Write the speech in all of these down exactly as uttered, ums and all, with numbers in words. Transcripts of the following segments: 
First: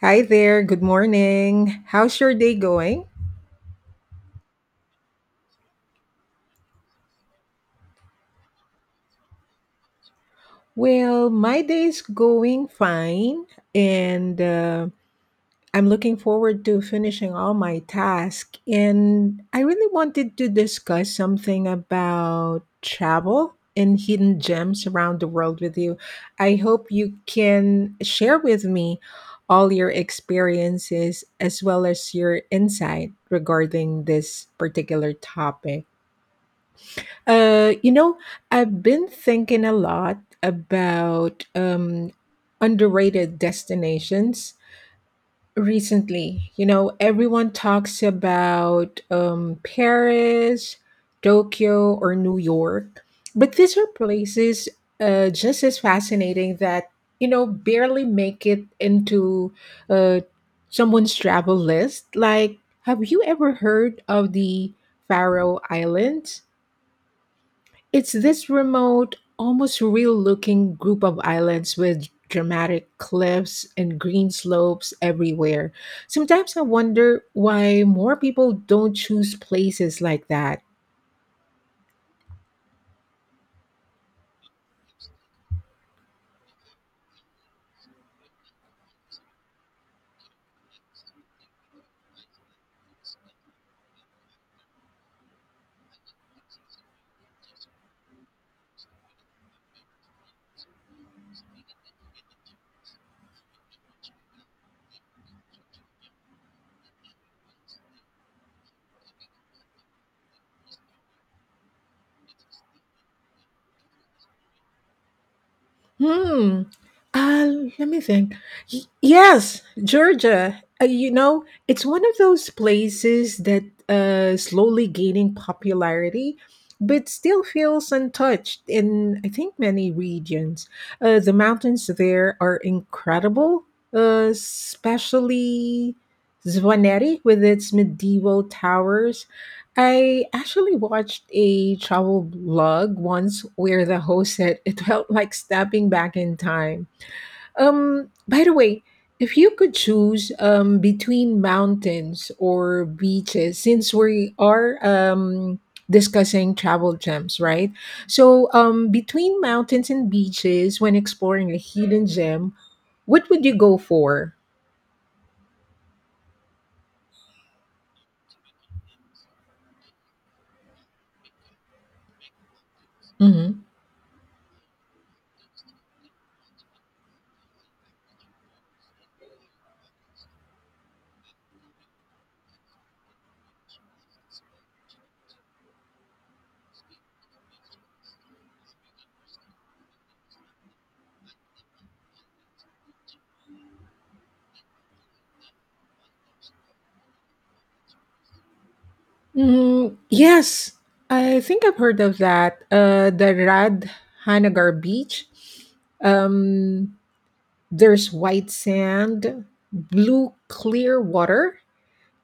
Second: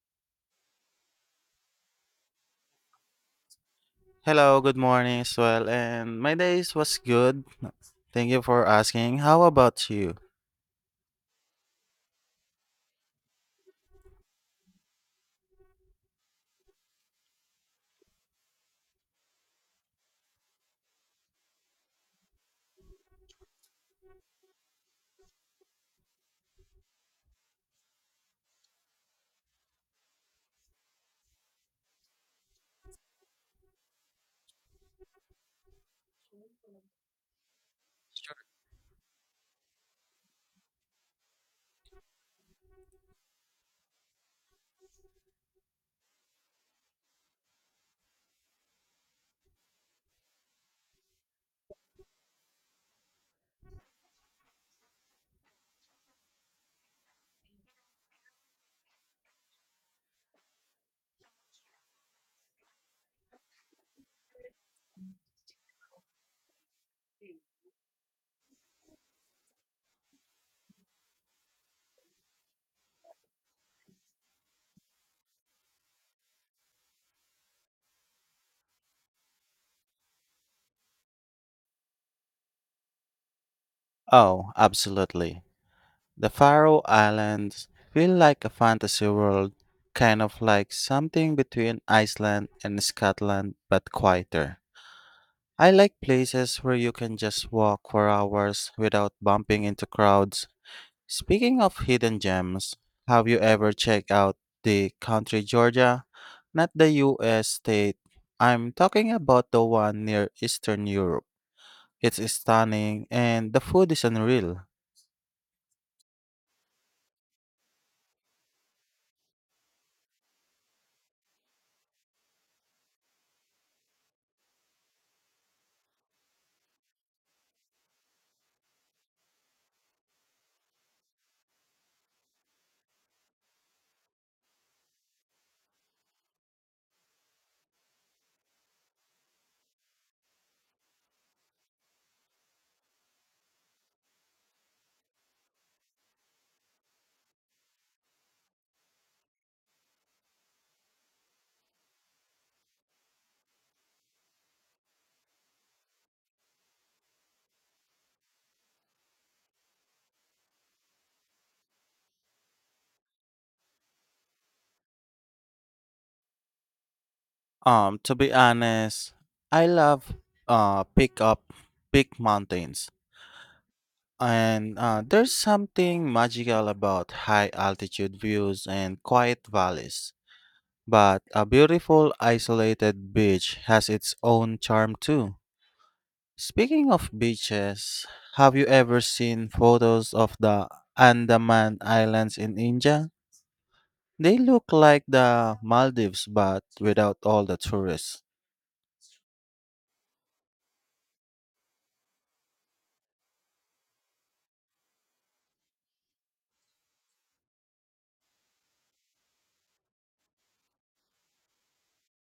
Hi there, good morning. How's your day going? Hello, good morning as well. And my days was good. Thank you for asking. How about you? Well, my day's going fine, and uh, I'm looking forward to finishing all my tasks. And I really wanted to discuss something about travel and hidden gems around the world with you. I hope you can share with me all your experiences as well as your insight regarding this particular topic. Uh, you know, Sure. I've been thinking a lot about um, underrated destinations recently. You know, everyone talks about um, Paris, Tokyo, or New York, but these are places uh, just as fascinating that, you know, barely make it into uh, someone's travel list. Like, have you ever heard of the Faroe Islands? It's this remote, almost real looking group of islands with dramatic cliffs and green slopes everywhere. Sometimes I wonder why more people don't choose places like that. Oh, absolutely. The Faroe Islands feel like a fantasy world, kind of like something between Iceland and Scotland, but quieter. I like places where you can just walk for hours without bumping into crowds. Speaking of hidden gems, have you ever checked out the country Georgia? Not the U S state. I'm talking about the one near Eastern Europe. It's stunning and the food is unreal. Hmm. Uh, Let me think. Y- yes, Georgia. Uh, you know, it's one of those places that uh, slowly gaining popularity, but still feels untouched in I think many regions. Uh, the mountains there are incredible, uh, especially Zvaneri with its medieval towers. I actually watched a travel vlog once where the host said it felt like stepping back in time. Um, by the way, if you could choose um, between mountains or beaches, since we are um, discussing travel gems, right? So, um, between mountains and beaches, when exploring a hidden gem, what would you go for? Um, to be honest, I love uh pick up big mountains. Mm-hmm. And uh, there's something magical about high altitude views and quiet valleys. But a beautiful isolated beach has its own charm too. Speaking of beaches, have you ever seen photos of the Andaman Islands in India? They look like the Maldives but without all the tourists. Mm, yes, I think I've heard of that. Uh, the Rad Hanagar Beach. Um, there's white sand, blue clear water,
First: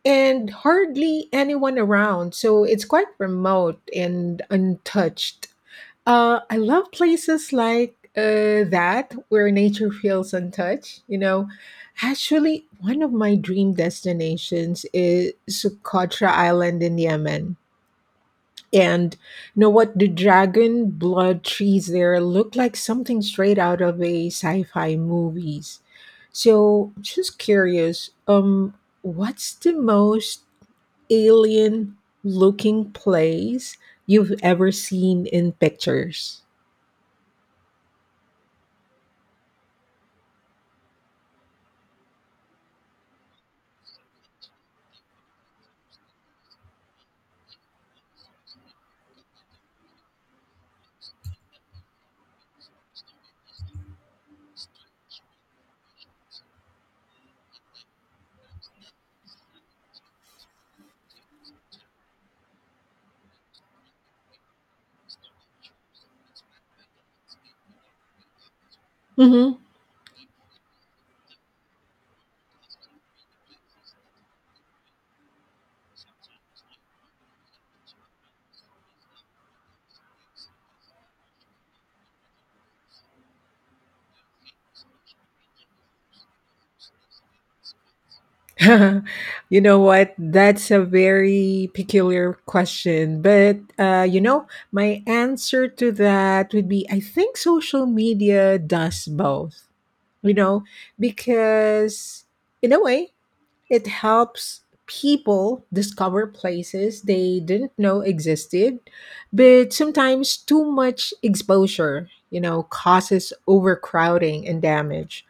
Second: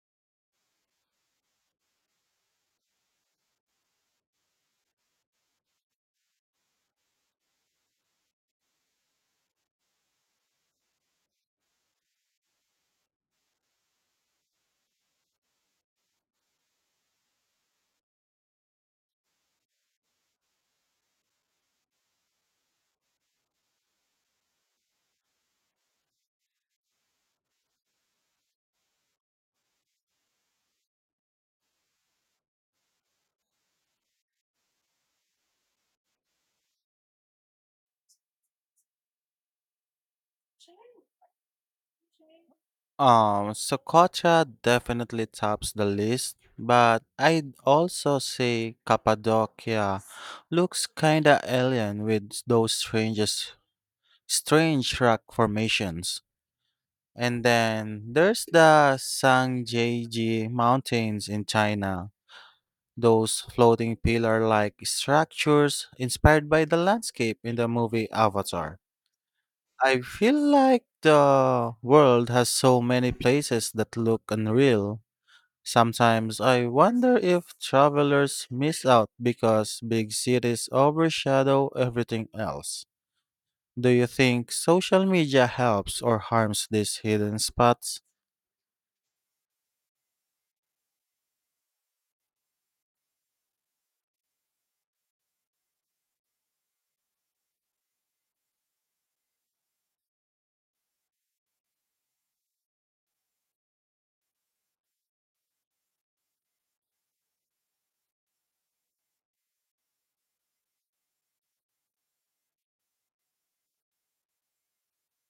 and hardly anyone around. So it's quite remote and untouched. Uh, I love places like uh, that where nature feels untouched. You know, actually, one of my dream destinations is Socotra Island in Yemen. And you know what? The dragon blood trees there look like something straight out of a sci-fi movies. So just curious, um, what's the most alien looking place you've ever seen in pictures? Um, Socotra definitely tops the list, but I'd also say Cappadocia looks kinda alien with those strangest, strange rock formations. And then there's the Sangjaeji Mountains in China. Those floating pillar like structures inspired by the landscape in the movie Avatar. Hmm. I feel like the world has so many places that look unreal. Sometimes I wonder if travelers miss out because big cities overshadow everything else. Do you think social media helps or harms these hidden spots? You know what? That's a very peculiar question. But, uh, you know, my answer to that would be I think social media does both. You know, because in a way, it helps people discover places they didn't know existed. But sometimes too much exposure, you know, causes overcrowding and damage.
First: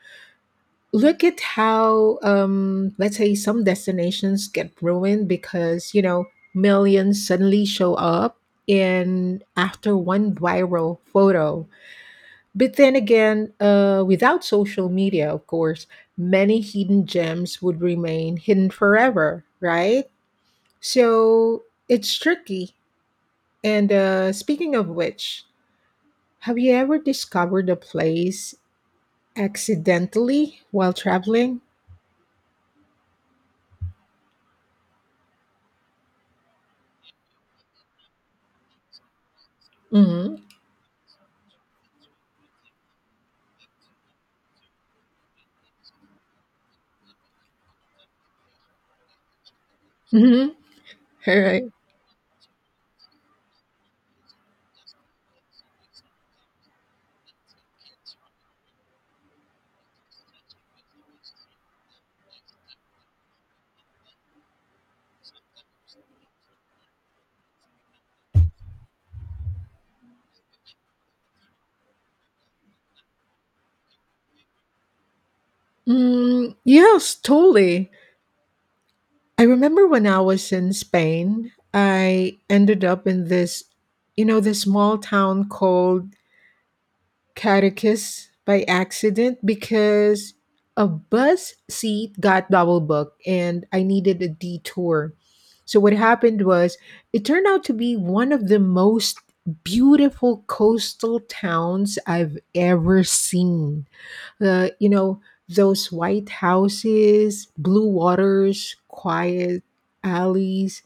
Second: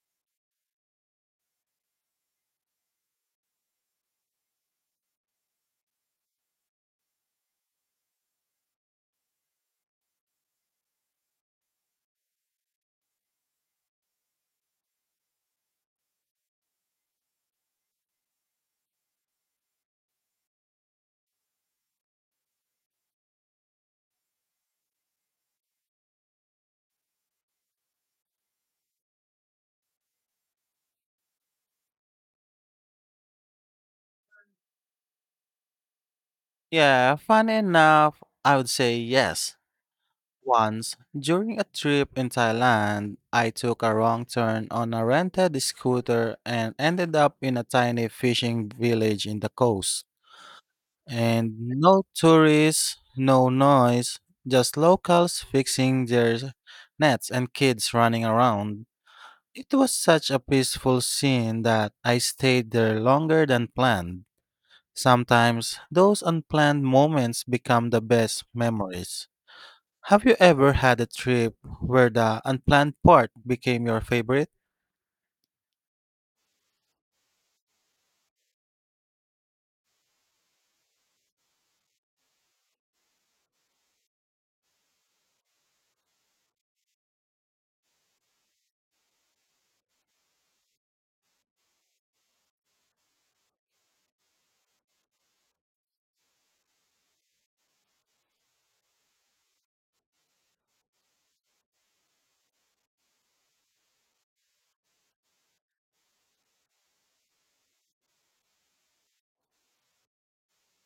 Look at how, um, let's say, some destinations get ruined because, you know, millions suddenly show up in after one viral photo, but then again, uh, without social media, of course, many hidden gems would remain hidden forever, right? So it's tricky. And uh, speaking of which, have you ever discovered a place accidentally while traveling? Yeah, funny enough, I would say yes. Mm-hmm. Once, during a trip in Thailand, I took a wrong turn on a rented scooter and ended up in a tiny fishing village in the coast. Mm-hmm. All And right. no tourists, no noise, just locals fixing their nets and kids running around. It was such a peaceful scene that I stayed there longer than planned. Sometimes those unplanned moments become the best memories. Have you ever had a trip where the unplanned part became your favorite? Mm, yes, totally. I remember when I was in Spain, I ended up in this, you know, this small town called catechist by accident because a bus seat got double booked and I needed a detour. So, what happened was it turned out to be one of the most beautiful coastal towns I've ever seen. The, you know, those white houses, blue waters, quiet alleys.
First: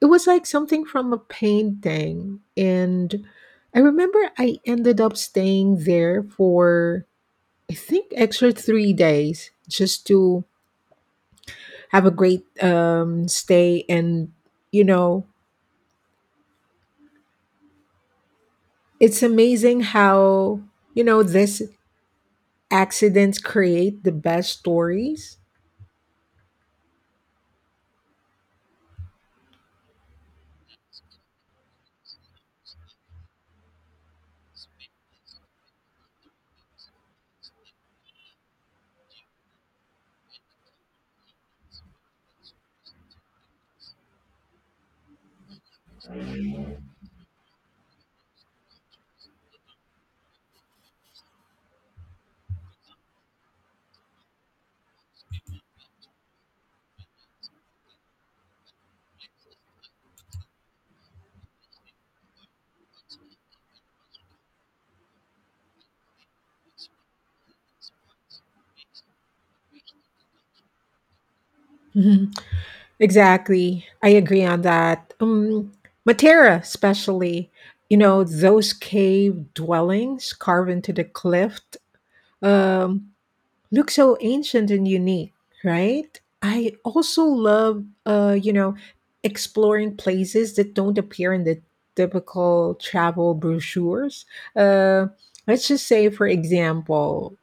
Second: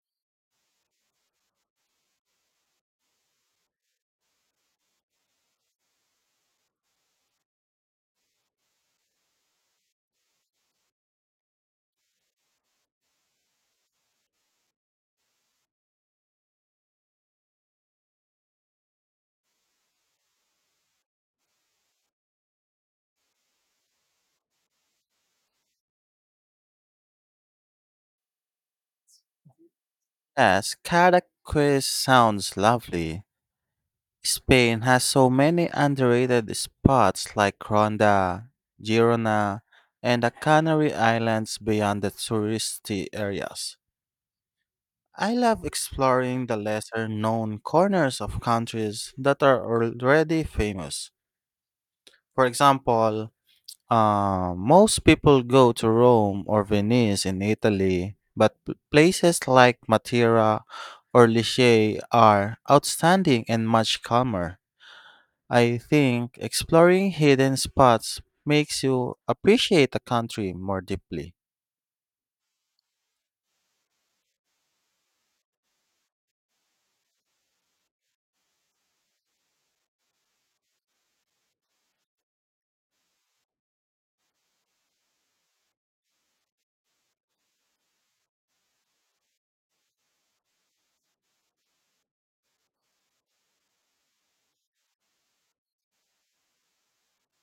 It was like something from a painting, and I remember I ended up staying there for I think extra three days just to have a great um, stay, and you know it's amazing how, you know, this accidents create the best stories. Yes, Cadaqués sounds lovely. Spain has so many underrated spots like Ronda, Girona, and the Canary Islands beyond the touristy areas. I love exploring the lesser known corners of countries that are already famous. For example, Uh, most people go to Rome or Venice in Italy, but p- places like Matera or Lichee are outstanding and much calmer. I think exploring hidden spots makes you appreciate the country more deeply. Exactly. I agree on that. Um, Matera, especially, you know, those cave dwellings carved into the cliff um, look so ancient and unique, right? I also love, uh, you know, exploring places that don't appear in the typical travel brochures. Uh, let's just say, for example,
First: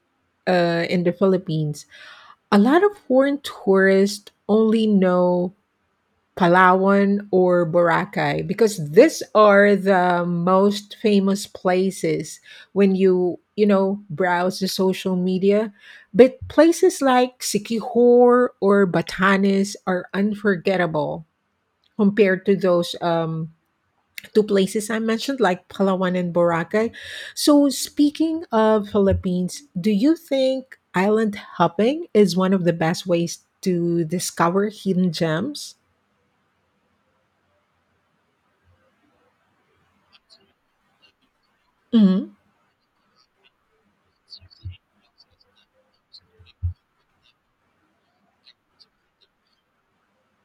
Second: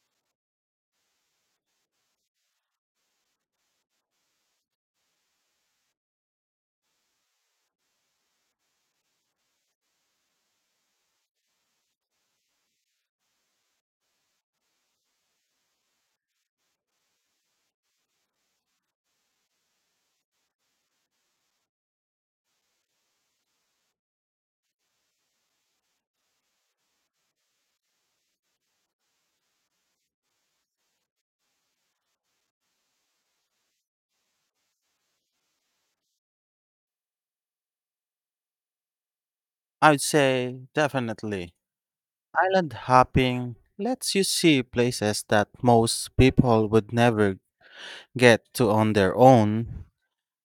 uh, in the Philippines, a lot of foreign tourists only know Palawan or Boracay because these are the most famous places when you you know, browse the social media, but places like Siquijor or Batanes are unforgettable compared to those um two places I mentioned like Palawan and Boracay. So speaking of Philippines, do you think island hopping is one of the best ways to discover hidden gems? I'd say definitely. Hmm. Island hopping lets you see places that most people would never get to on their own.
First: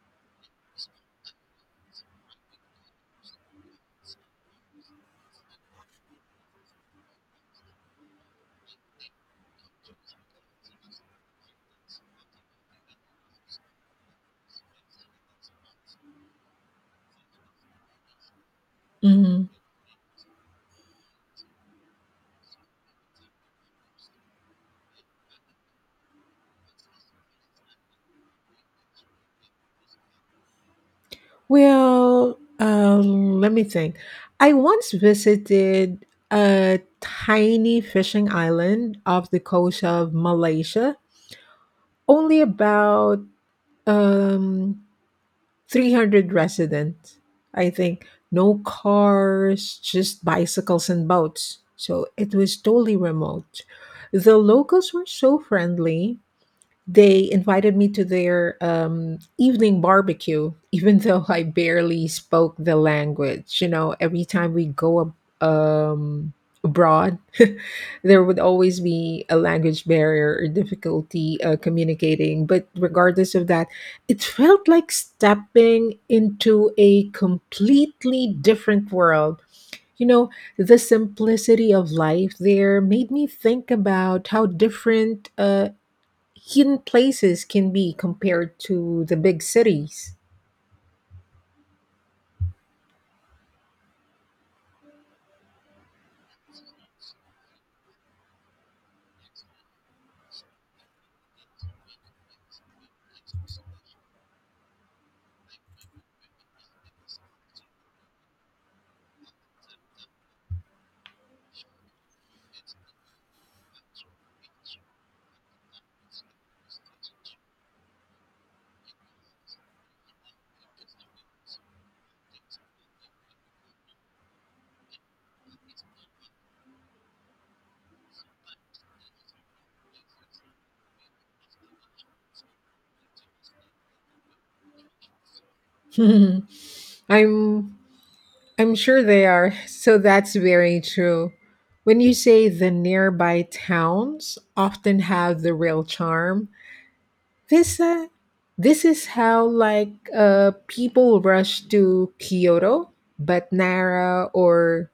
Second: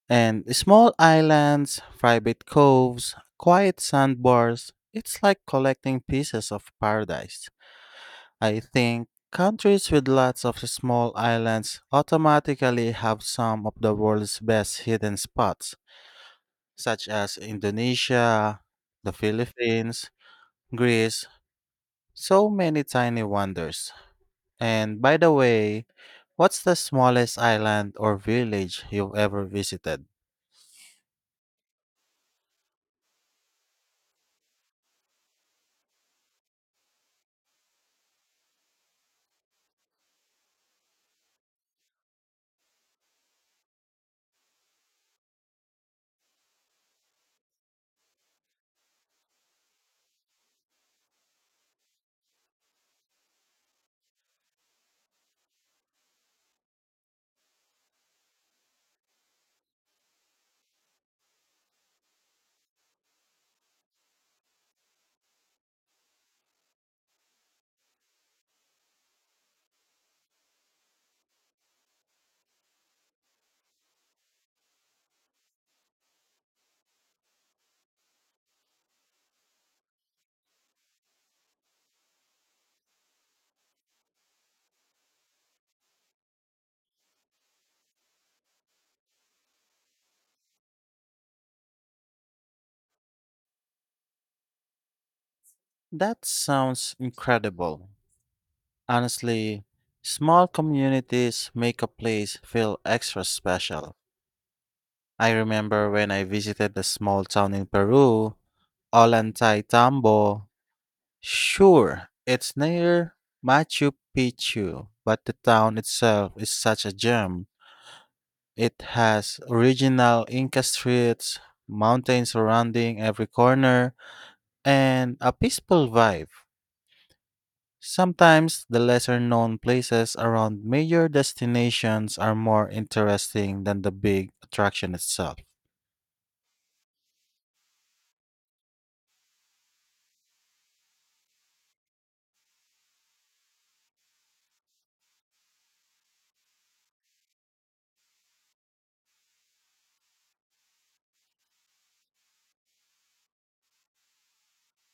And small islands, private coves, quiet sandbars, it's like collecting pieces of paradise. I think countries with lots of small islands automatically have some of the world's best hidden spots, such as Indonesia, the Philippines, Greece, so many tiny wonders. And by the way, what's the smallest island or village you've ever visited? Well, uh, let me think. I once visited a tiny fishing island off the coast of Malaysia, only about um, three hundred residents, I think. No cars, just bicycles and boats. So it was totally remote. The locals were so friendly, they invited me to their um, evening barbecue, even though I barely spoke the language. You know, every time we go ab- um, abroad, there would always be a language barrier or difficulty uh, communicating. But regardless of that, it felt like stepping into a completely different world. You know, the simplicity of life there made me think about how different uh, hidden places can be compared to the big cities. That sounds incredible. Honestly, small communities make a place feel extra special. I remember when I visited a small town in Peru, Ollantaytambo. Sure, it's near Machu Picchu, but the town itself is such a gem. It has original Inca streets, mountains surrounding every corner, and a peaceful vibe. Sometimes the lesser known places around major destinations are more interesting than the big attraction itself. I'm I'm sure they are. So that's very true. When you say the nearby towns often have the real charm, this uh, this is how like uh, people rush to Kyoto, but Nara or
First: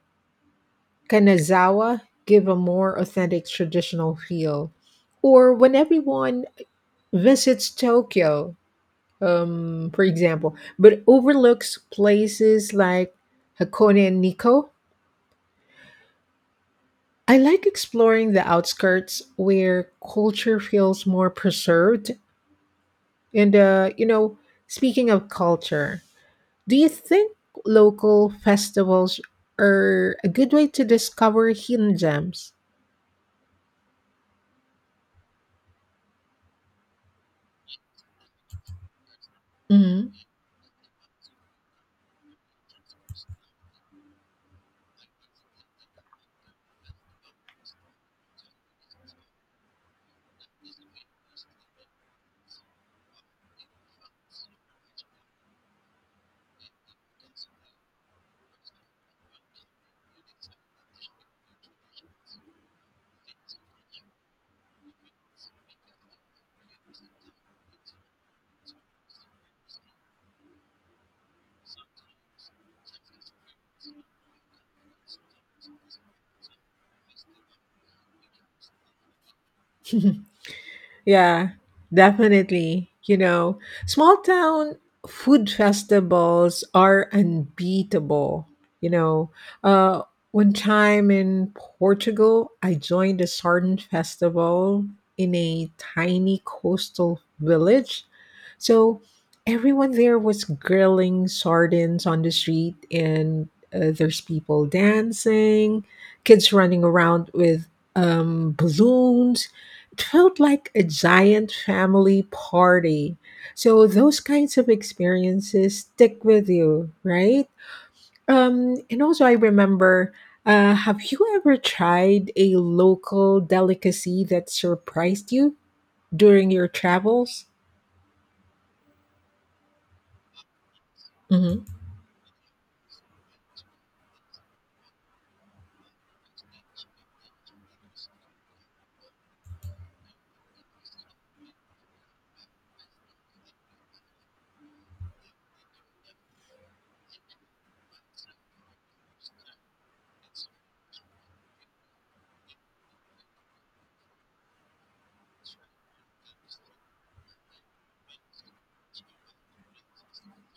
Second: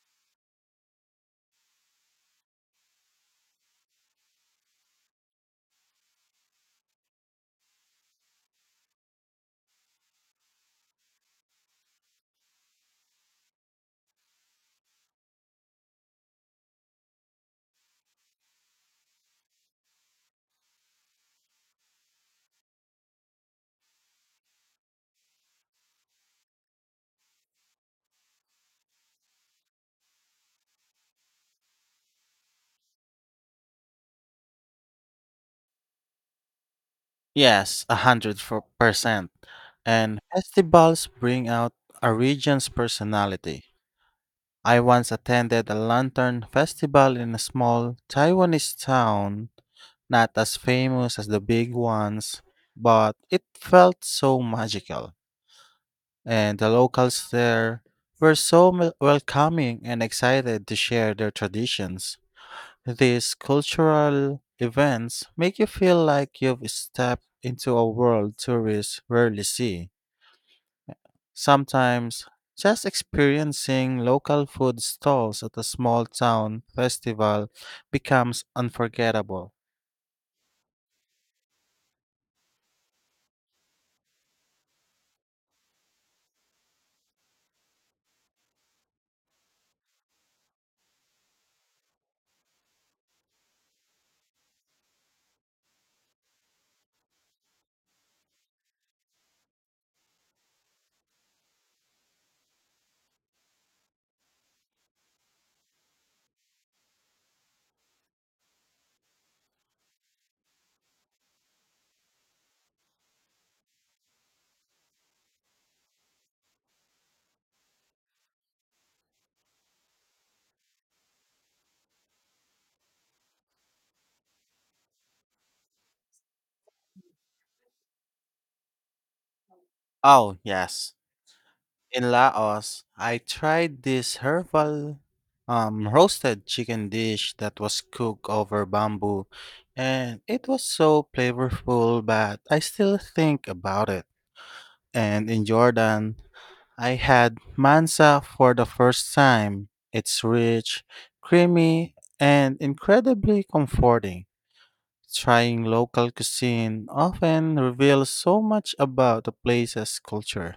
Kanazawa give a more authentic traditional feel. Or when everyone visits Tokyo, um, for example, but overlooks places like Hakone and Nikko. I like exploring the outskirts where culture feels more preserved. And, uh, you know, speaking of culture, do you think local festivals are a good way to discover hidden gems? Yes, a hundred fo- percent. Hmm. And festivals bring out a region's personality. I once attended a lantern festival in a small Taiwanese town, not as famous as the big ones, but it felt so magical. And the locals there were so mel- welcoming and excited to share their traditions. These cultural events make you feel like you've stepped into a world tourists rarely see. Sometimes, just experiencing local food stalls at a small town festival becomes unforgettable. Yeah, definitely. You know, small town food festivals are unbeatable. You know, uh, one time in Portugal, I joined a sardine festival in a tiny coastal village. So everyone there was grilling sardines on the street, and uh, there's people dancing, kids running around with um, balloons, felt like a giant family party. So those kinds of experiences stick with you, right? Um, and also, I remember. Uh, have you ever tried a local delicacy that surprised you during your travels? Oh, yes. Hmm. In Laos, I tried this herbal um, roasted chicken dish that was cooked over bamboo, and it was so flavorful, but I still think about it. And in Jordan, I had mansa for the first time. It's rich, creamy, and incredibly comforting. Trying local cuisine often reveals so much about a place's culture.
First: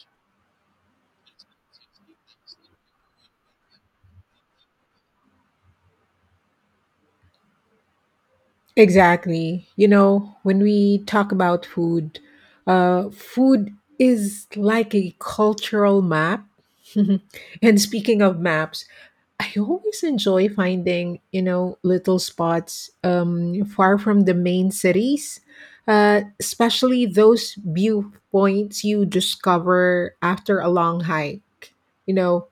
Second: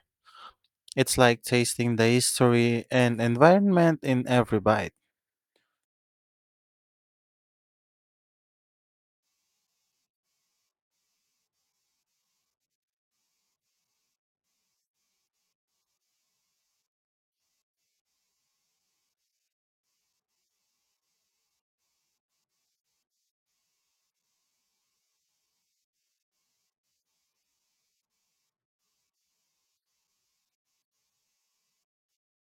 It's like tasting the history and environment in every bite. Exactly. You know, when we talk about food, uh, food is like a cultural map. And speaking of maps, I always enjoy finding, you know, little spots um, far from the main cities, uh, especially those viewpoints you discover after a long hike. You know,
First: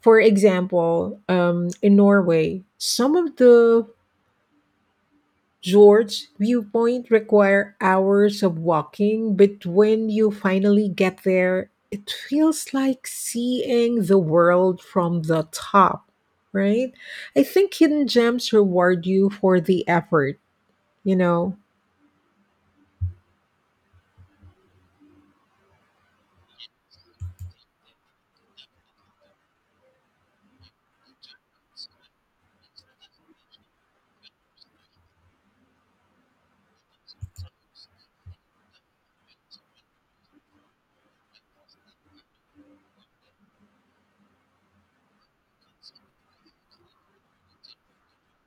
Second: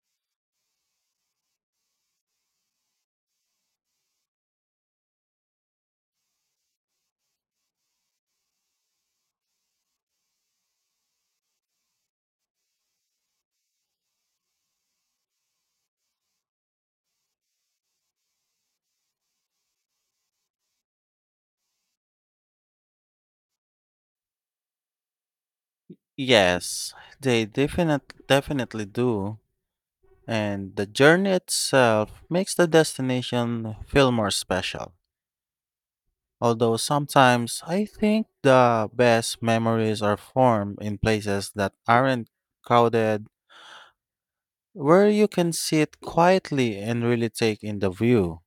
for example, um, in Norway, some of the George's viewpoint require hours of walking, but when you finally get there, it feels like seeing the world from the top, right? I think hidden gems reward you for the effort, you know. Yes, they definite, definitely do. And the journey itself makes the destination feel more special. Although sometimes I think the best memories are formed in places that aren't crowded, where you can sit quietly and really take in the view.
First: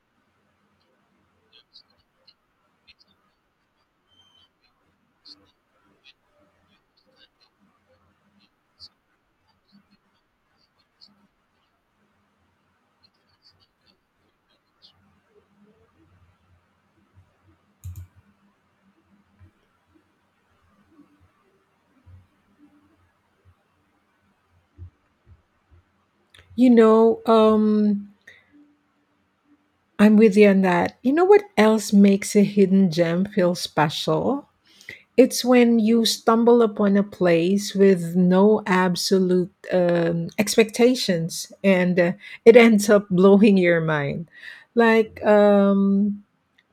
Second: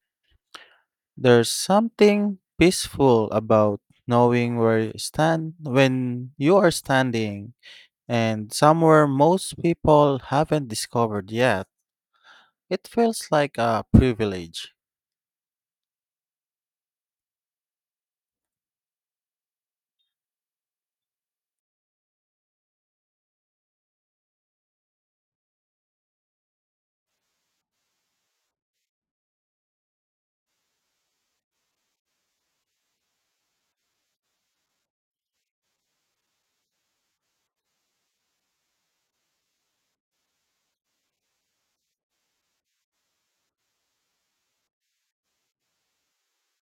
There's something peaceful about knowing where you stand when you are standing and somewhere most people haven't discovered yet. It feels like a privilege. You know, um I'm with you on that. You know what else makes a hidden gem feel special? It's when you stumble upon a place with no absolute um, expectations, and uh, it ends up blowing your mind. Like um,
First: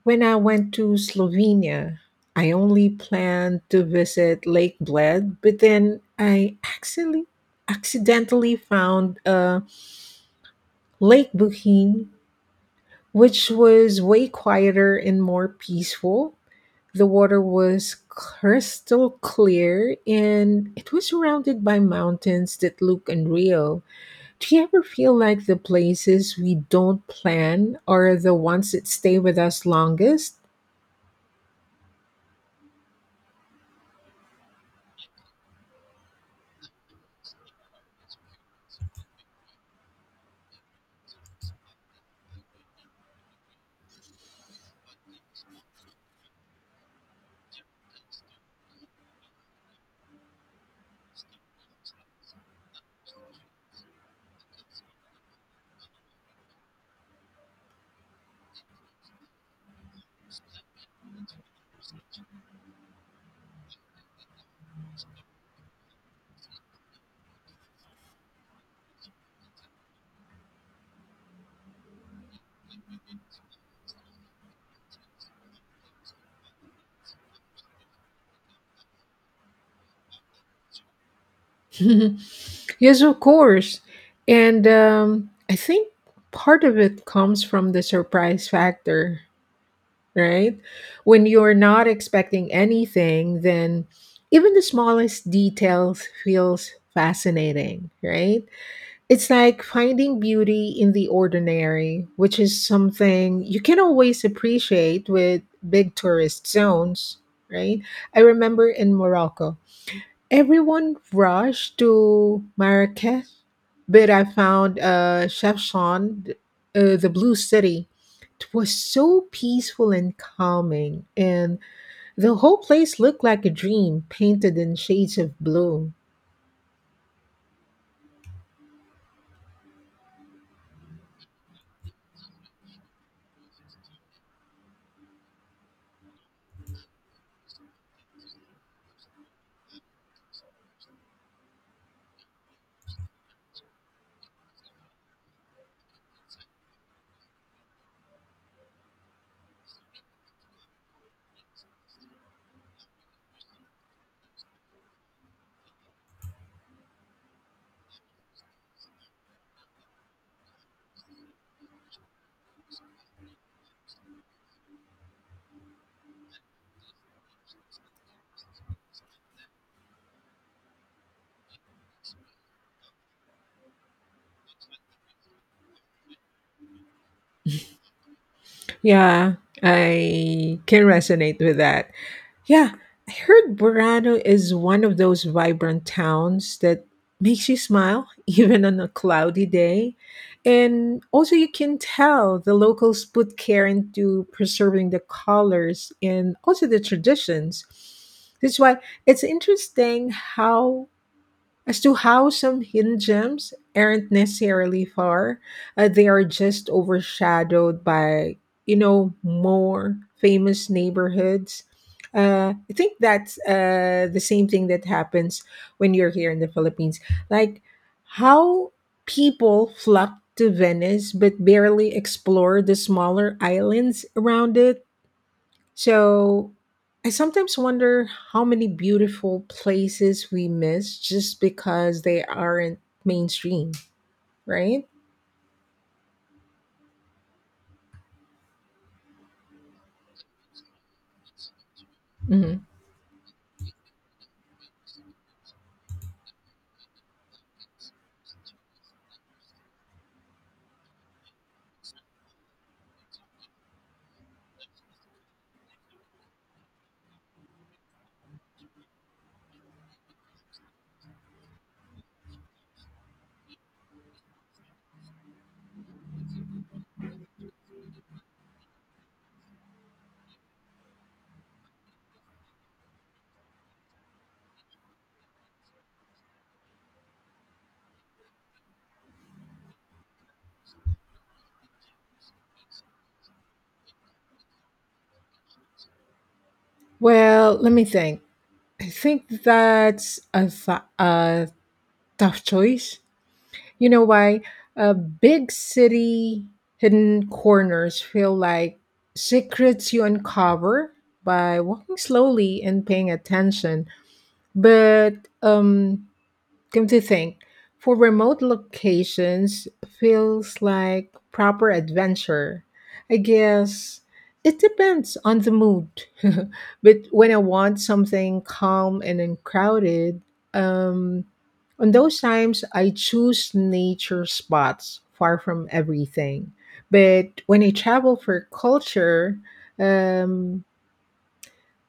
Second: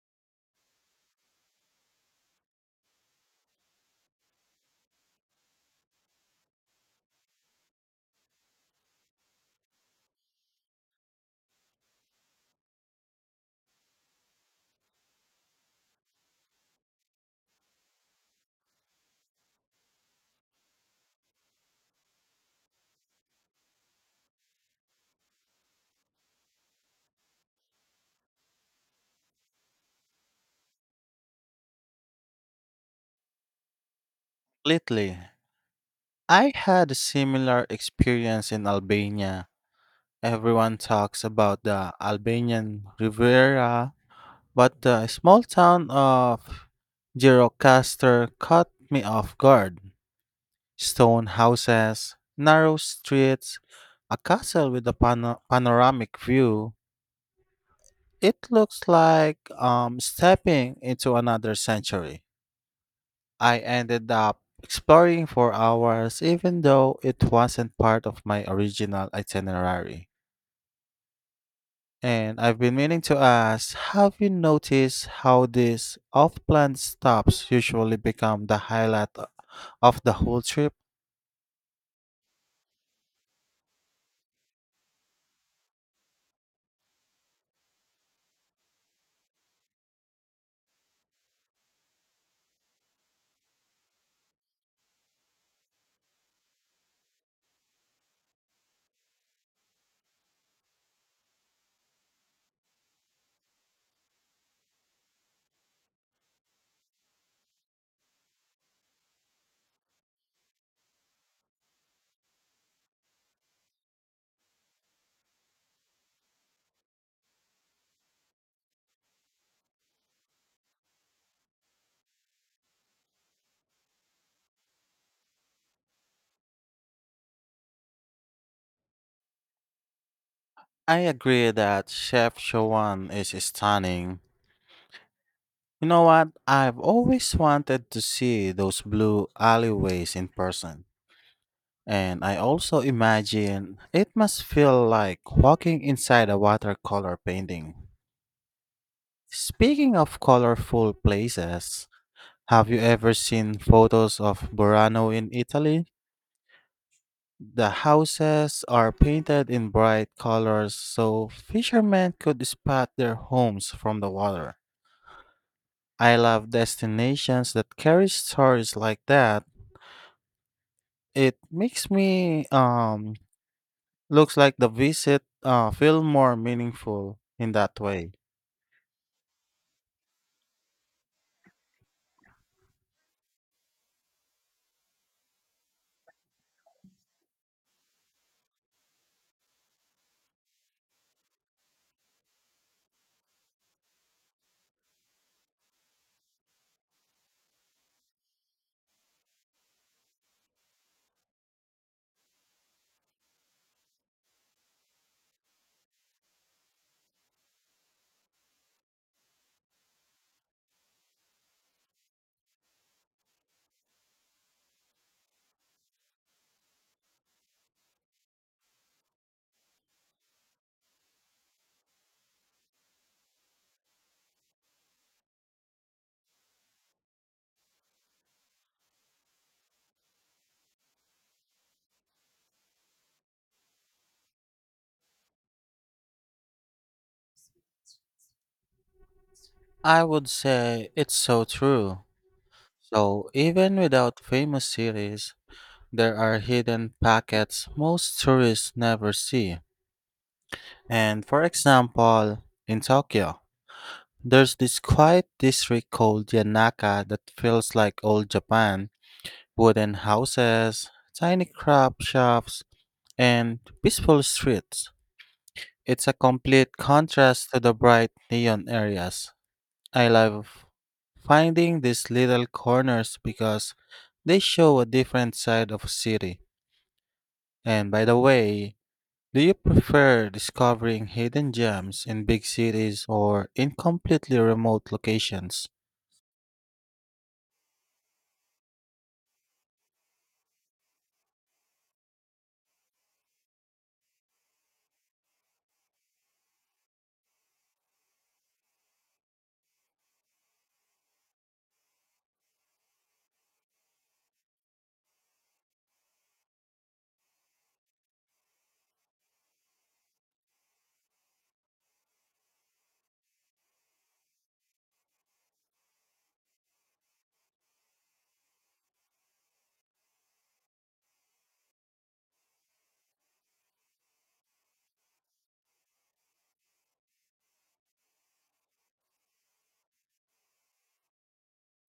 when I went to Slovenia, I only planned to visit Lake Bled, but then I actually accidentally found uh, Lake Buhin, which was way quieter and more peaceful. The water was crystal clear and it was surrounded by mountains that look unreal. Do you ever feel like the places we don't plan are the ones that stay with us longest? Lately, I had a similar experience in Albania. Everyone talks about the Albanian Riviera, but the small town of Girocaster caught me off guard. Stone houses, narrow streets, a castle with a pano- panoramic view. It looks like um, stepping into another century. I ended up exploring for hours, even though it wasn't part of my original itinerary. And I've been meaning to ask, have you noticed how these off plan stops usually become the highlight o- of the whole trip? Yes, of course. And um, I think part of it comes from the surprise factor, right? When you're not expecting anything, then even the smallest details feels fascinating, right? It's like finding beauty in the ordinary, which is something you can always appreciate with big tourist zones, right? I remember in Morocco, everyone rushed to Marrakech, but I found uh, Chefchaouen, uh, the Blue City. It was so peaceful and calming, and the whole place looked like a dream painted in shades of blue. I agree that Chef Showan is stunning. You know what? I've always wanted to see those blue alleyways in person. And I also imagine it must feel like walking inside a watercolor painting. Speaking of colorful places, have you ever seen photos of Burano in Italy? The houses are painted in bright colors so fishermen could spot their homes from the water. I love destinations that carry stories like that. It makes me um looks like the visit uh feel more meaningful in that way. Yeah, I can resonate with that. Yeah, I heard Burano is one of those vibrant towns that makes you smile even on a cloudy day. And also, you can tell the locals put care into preserving the colors and also the traditions. That's why it's interesting how as to how some hidden gems aren't necessarily far, uh, they are just overshadowed by, you know, more famous neighborhoods. Uh, I think that's uh, the same thing that happens when you're here in the Philippines. Like how people flock to Venice but barely explore the smaller islands around it. So I sometimes wonder how many beautiful places we miss just because they aren't mainstream, right? I would say it's so true. Hmm. So even without famous cities, there are hidden pockets most tourists never see. And for example, in Tokyo, there's this quiet district called Yanaka that feels like old Japan, wooden houses, tiny crab shops, and peaceful streets. It's a complete contrast to the bright neon areas. I love finding these little corners because they show a different side of a city. And by the way, do you prefer discovering hidden gems in big cities or in completely remote locations? Well, let me think. I think that's a, th- a tough choice. You know why? Uh, big city hidden corners feel like secrets you uncover by walking slowly and paying attention. But um, come to think, for remote locations feels like proper adventure. I guess it depends on the mood. But when I want something calm and uncrowded, um, on those times I choose nature spots far from everything. But when I travel for culture, um,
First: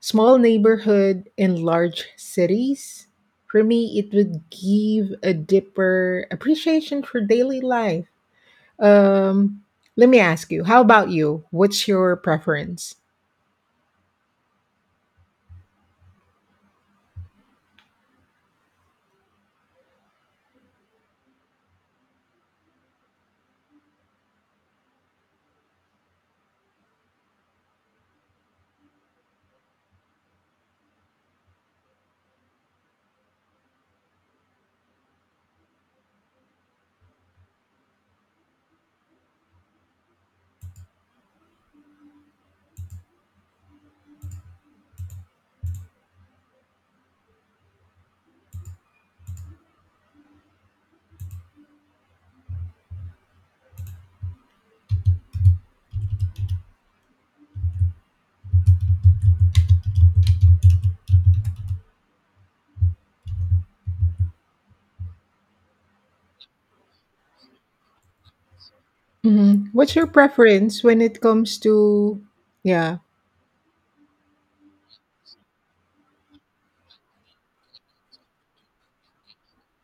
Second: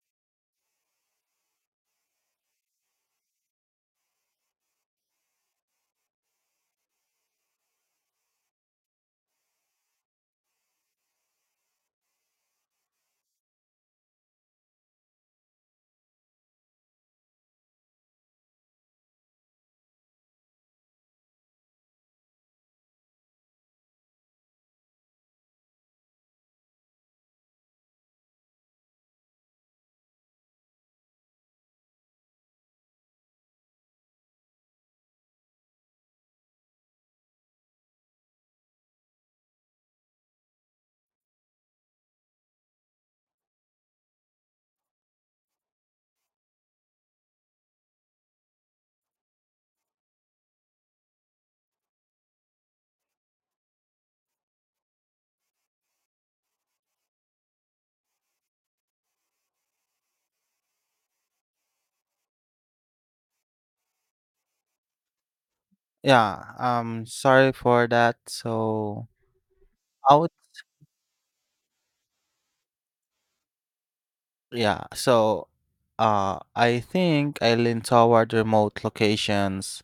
small neighborhood in large cities? For me, it would give a deeper appreciation for daily life. Um, Let me ask you, how about you? What's your preference? Yeah, um sorry for that. So Hmm. What's your I would preference when it comes to, yeah. yeah, so uh I think I lean toward remote locations.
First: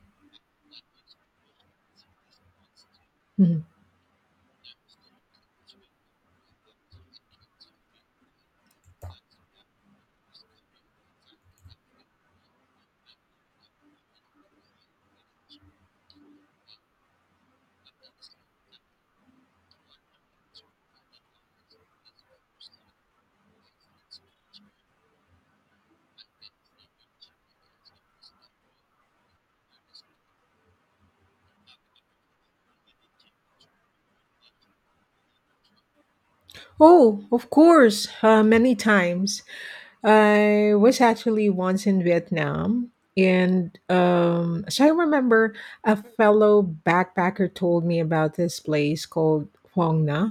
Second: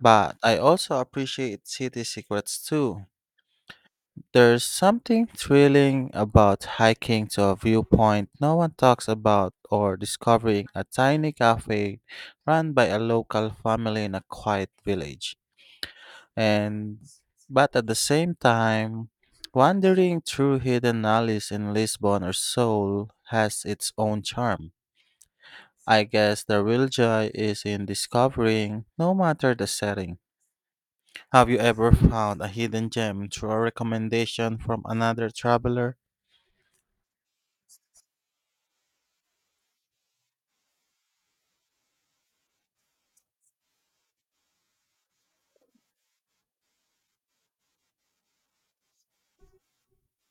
But I also appreciate city secrets too. Mhm. There's something thrilling about hiking to a viewpoint no one talks about or discovering a tiny cafe run by a local family in a quiet village. And but at the same time, wandering through hidden alleys in Lisbon or Seoul has its own charm. I guess the real joy is in discovering no matter the setting. Have you ever found a hidden gem through a recommendation from another traveler? Oh, of course, uh, many times. I was actually once in Vietnam, and um, so I remember a fellow backpacker told me about this place called Hoang Na.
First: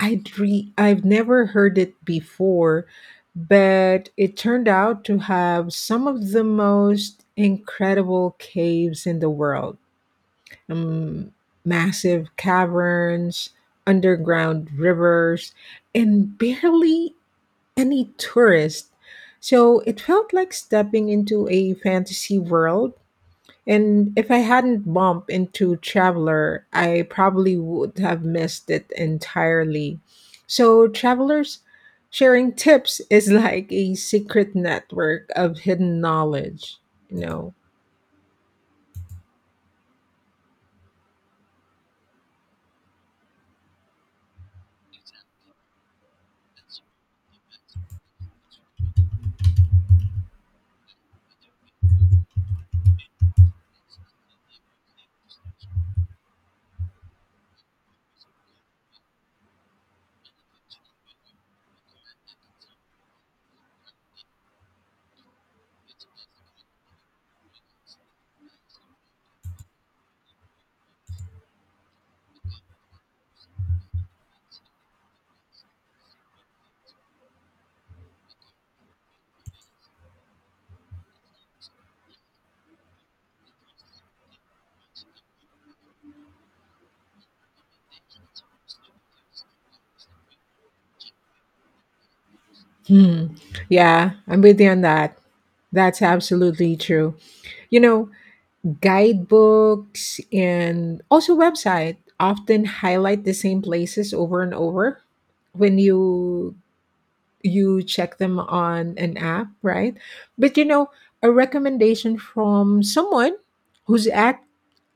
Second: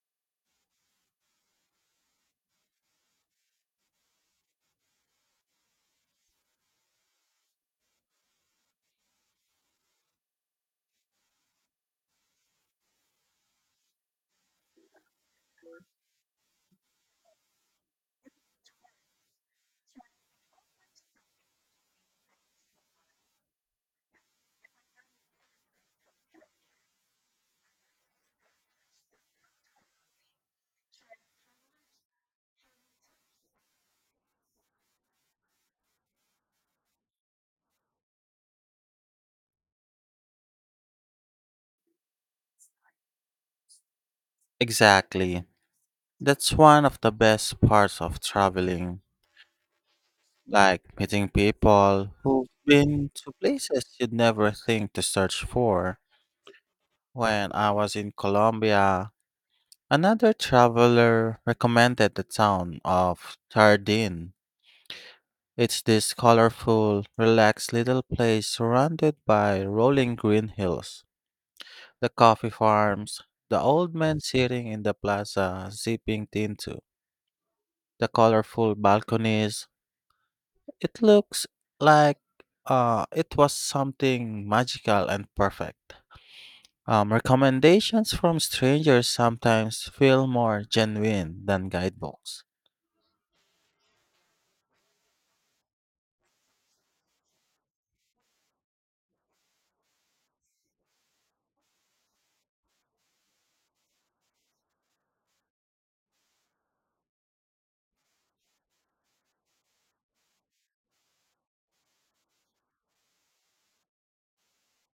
I'd re- I've never heard it before, but it turned out to have some of the most incredible caves in the world. Um, Massive caverns, underground rivers, and barely any tourist. So it felt like stepping into a fantasy world. And if I hadn't bumped into Traveler, I probably would have missed it entirely. So, travelers sharing tips is like a secret network of hidden knowledge, you know. Exactly. That's one of the best parts of traveling, like meeting people who've been to places you'd never think to search for. When I was in Colombia, another traveler recommended the town of Tardin. It's this colorful, relaxed little place surrounded by rolling green hills. The coffee farms, the old man sitting in the plaza sipping tinto, the colorful balconies. It looks like uh, it was something magical and perfect. Um, recommendations from strangers sometimes feel more genuine than guidebooks. Hmm. Yeah, I'm with you on that. That's absolutely true. You know, guidebooks and also website often highlight the same places over and over. When you you check them on an app, right? But you know, a recommendation from someone who's act-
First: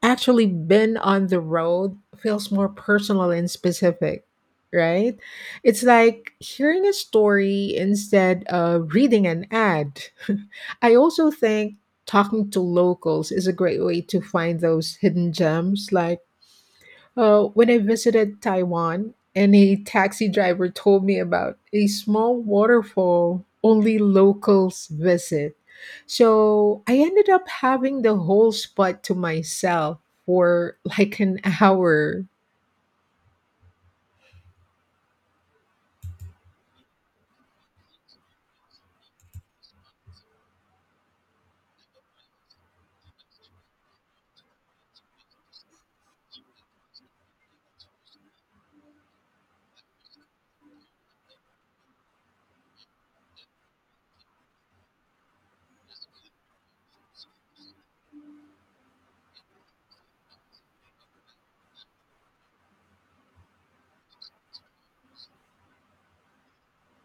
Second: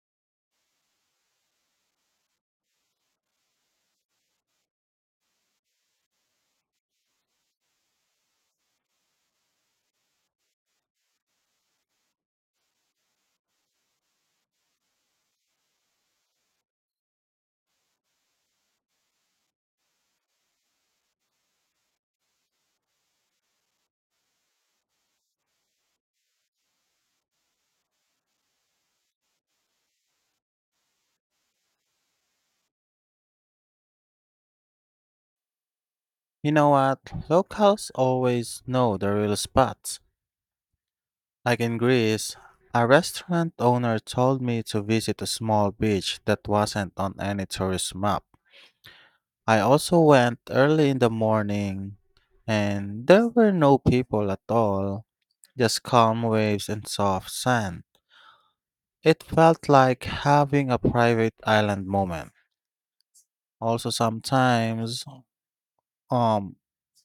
actually been on the road feels more personal and specific, right? It's like hearing a story instead of reading an ad. I also think talking to locals is a great way to find those hidden gems like uh, when I visited Taiwan, and a taxi driver told me about a small waterfall only locals visit. So I ended up having the whole spot to myself for like an hour. You know what? Locals always know the real spots. Like in Greece, a restaurant owner told me to visit a small beach that wasn't on any tourist map. I also went early in the morning, and there were no people at all, just calm waves and soft sand. It felt like having a private island moment. Also, sometimes, um,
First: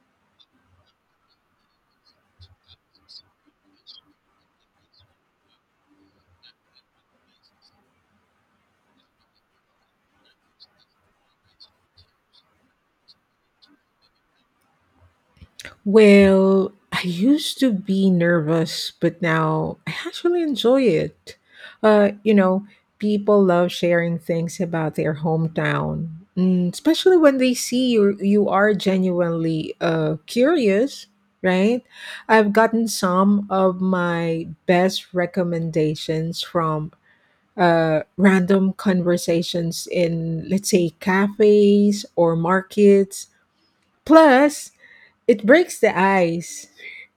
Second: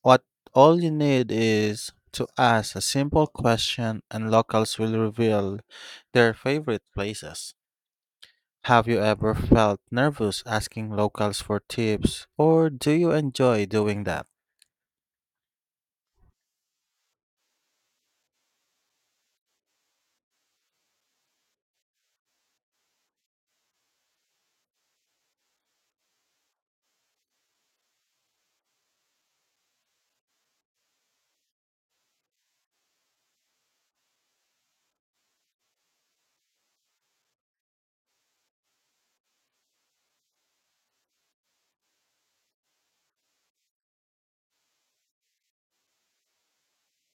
what all you need is to ask a simple question, and locals will reveal their favorite places. Have you ever felt nervous asking locals for tips, or do you enjoy doing that? Well, I used to be nervous, but now I actually enjoy it. Uh, you know, people love sharing things about their hometown, mm, especially when they see you you are genuinely uh curious, right? I've gotten some of my best recommendations from uh random conversations in let's say cafes or markets. Plus, it breaks the ice,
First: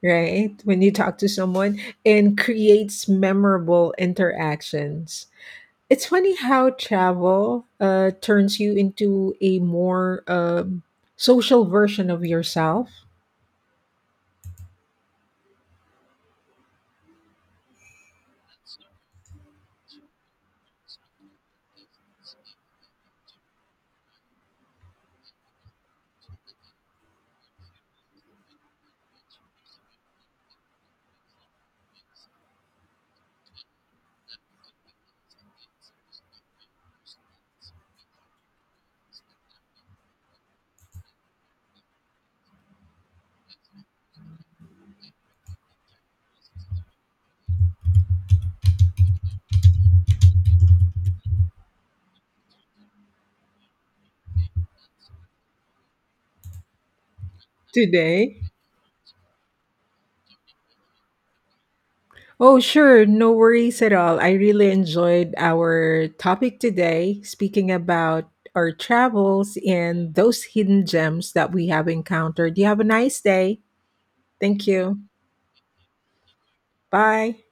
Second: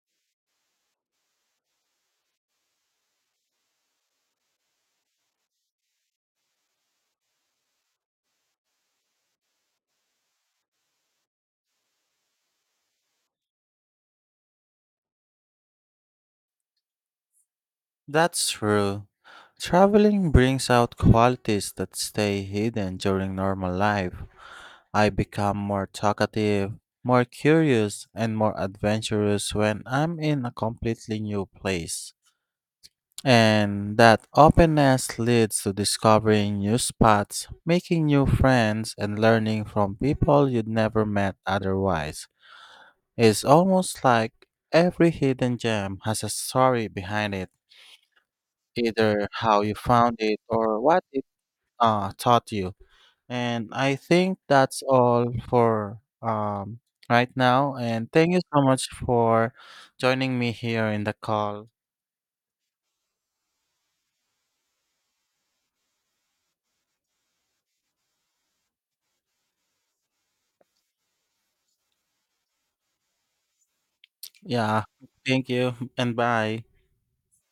right? When you talk to someone and creates memorable interactions. It's funny how travel uh, turns you into a more um, social version of yourself That's true. Traveling brings out qualities that stay hidden during normal life. I become more talkative, more curious, and more adventurous when I'm in a completely new place. And that openness leads to discovering new spots, making new friends, and learning from people you'd never met otherwise. It's almost like every hidden gem has a story behind it, either how you found it or what uh, taught you. And I think that's all for um, right now. And thank you today. so much for joining me here in the call. Oh, sure. No worries at all. I really enjoyed our topic today, speaking about our travels and those hidden gems that we have encountered. You have a nice day. Thank Yeah, you. thank you and bye. Bye.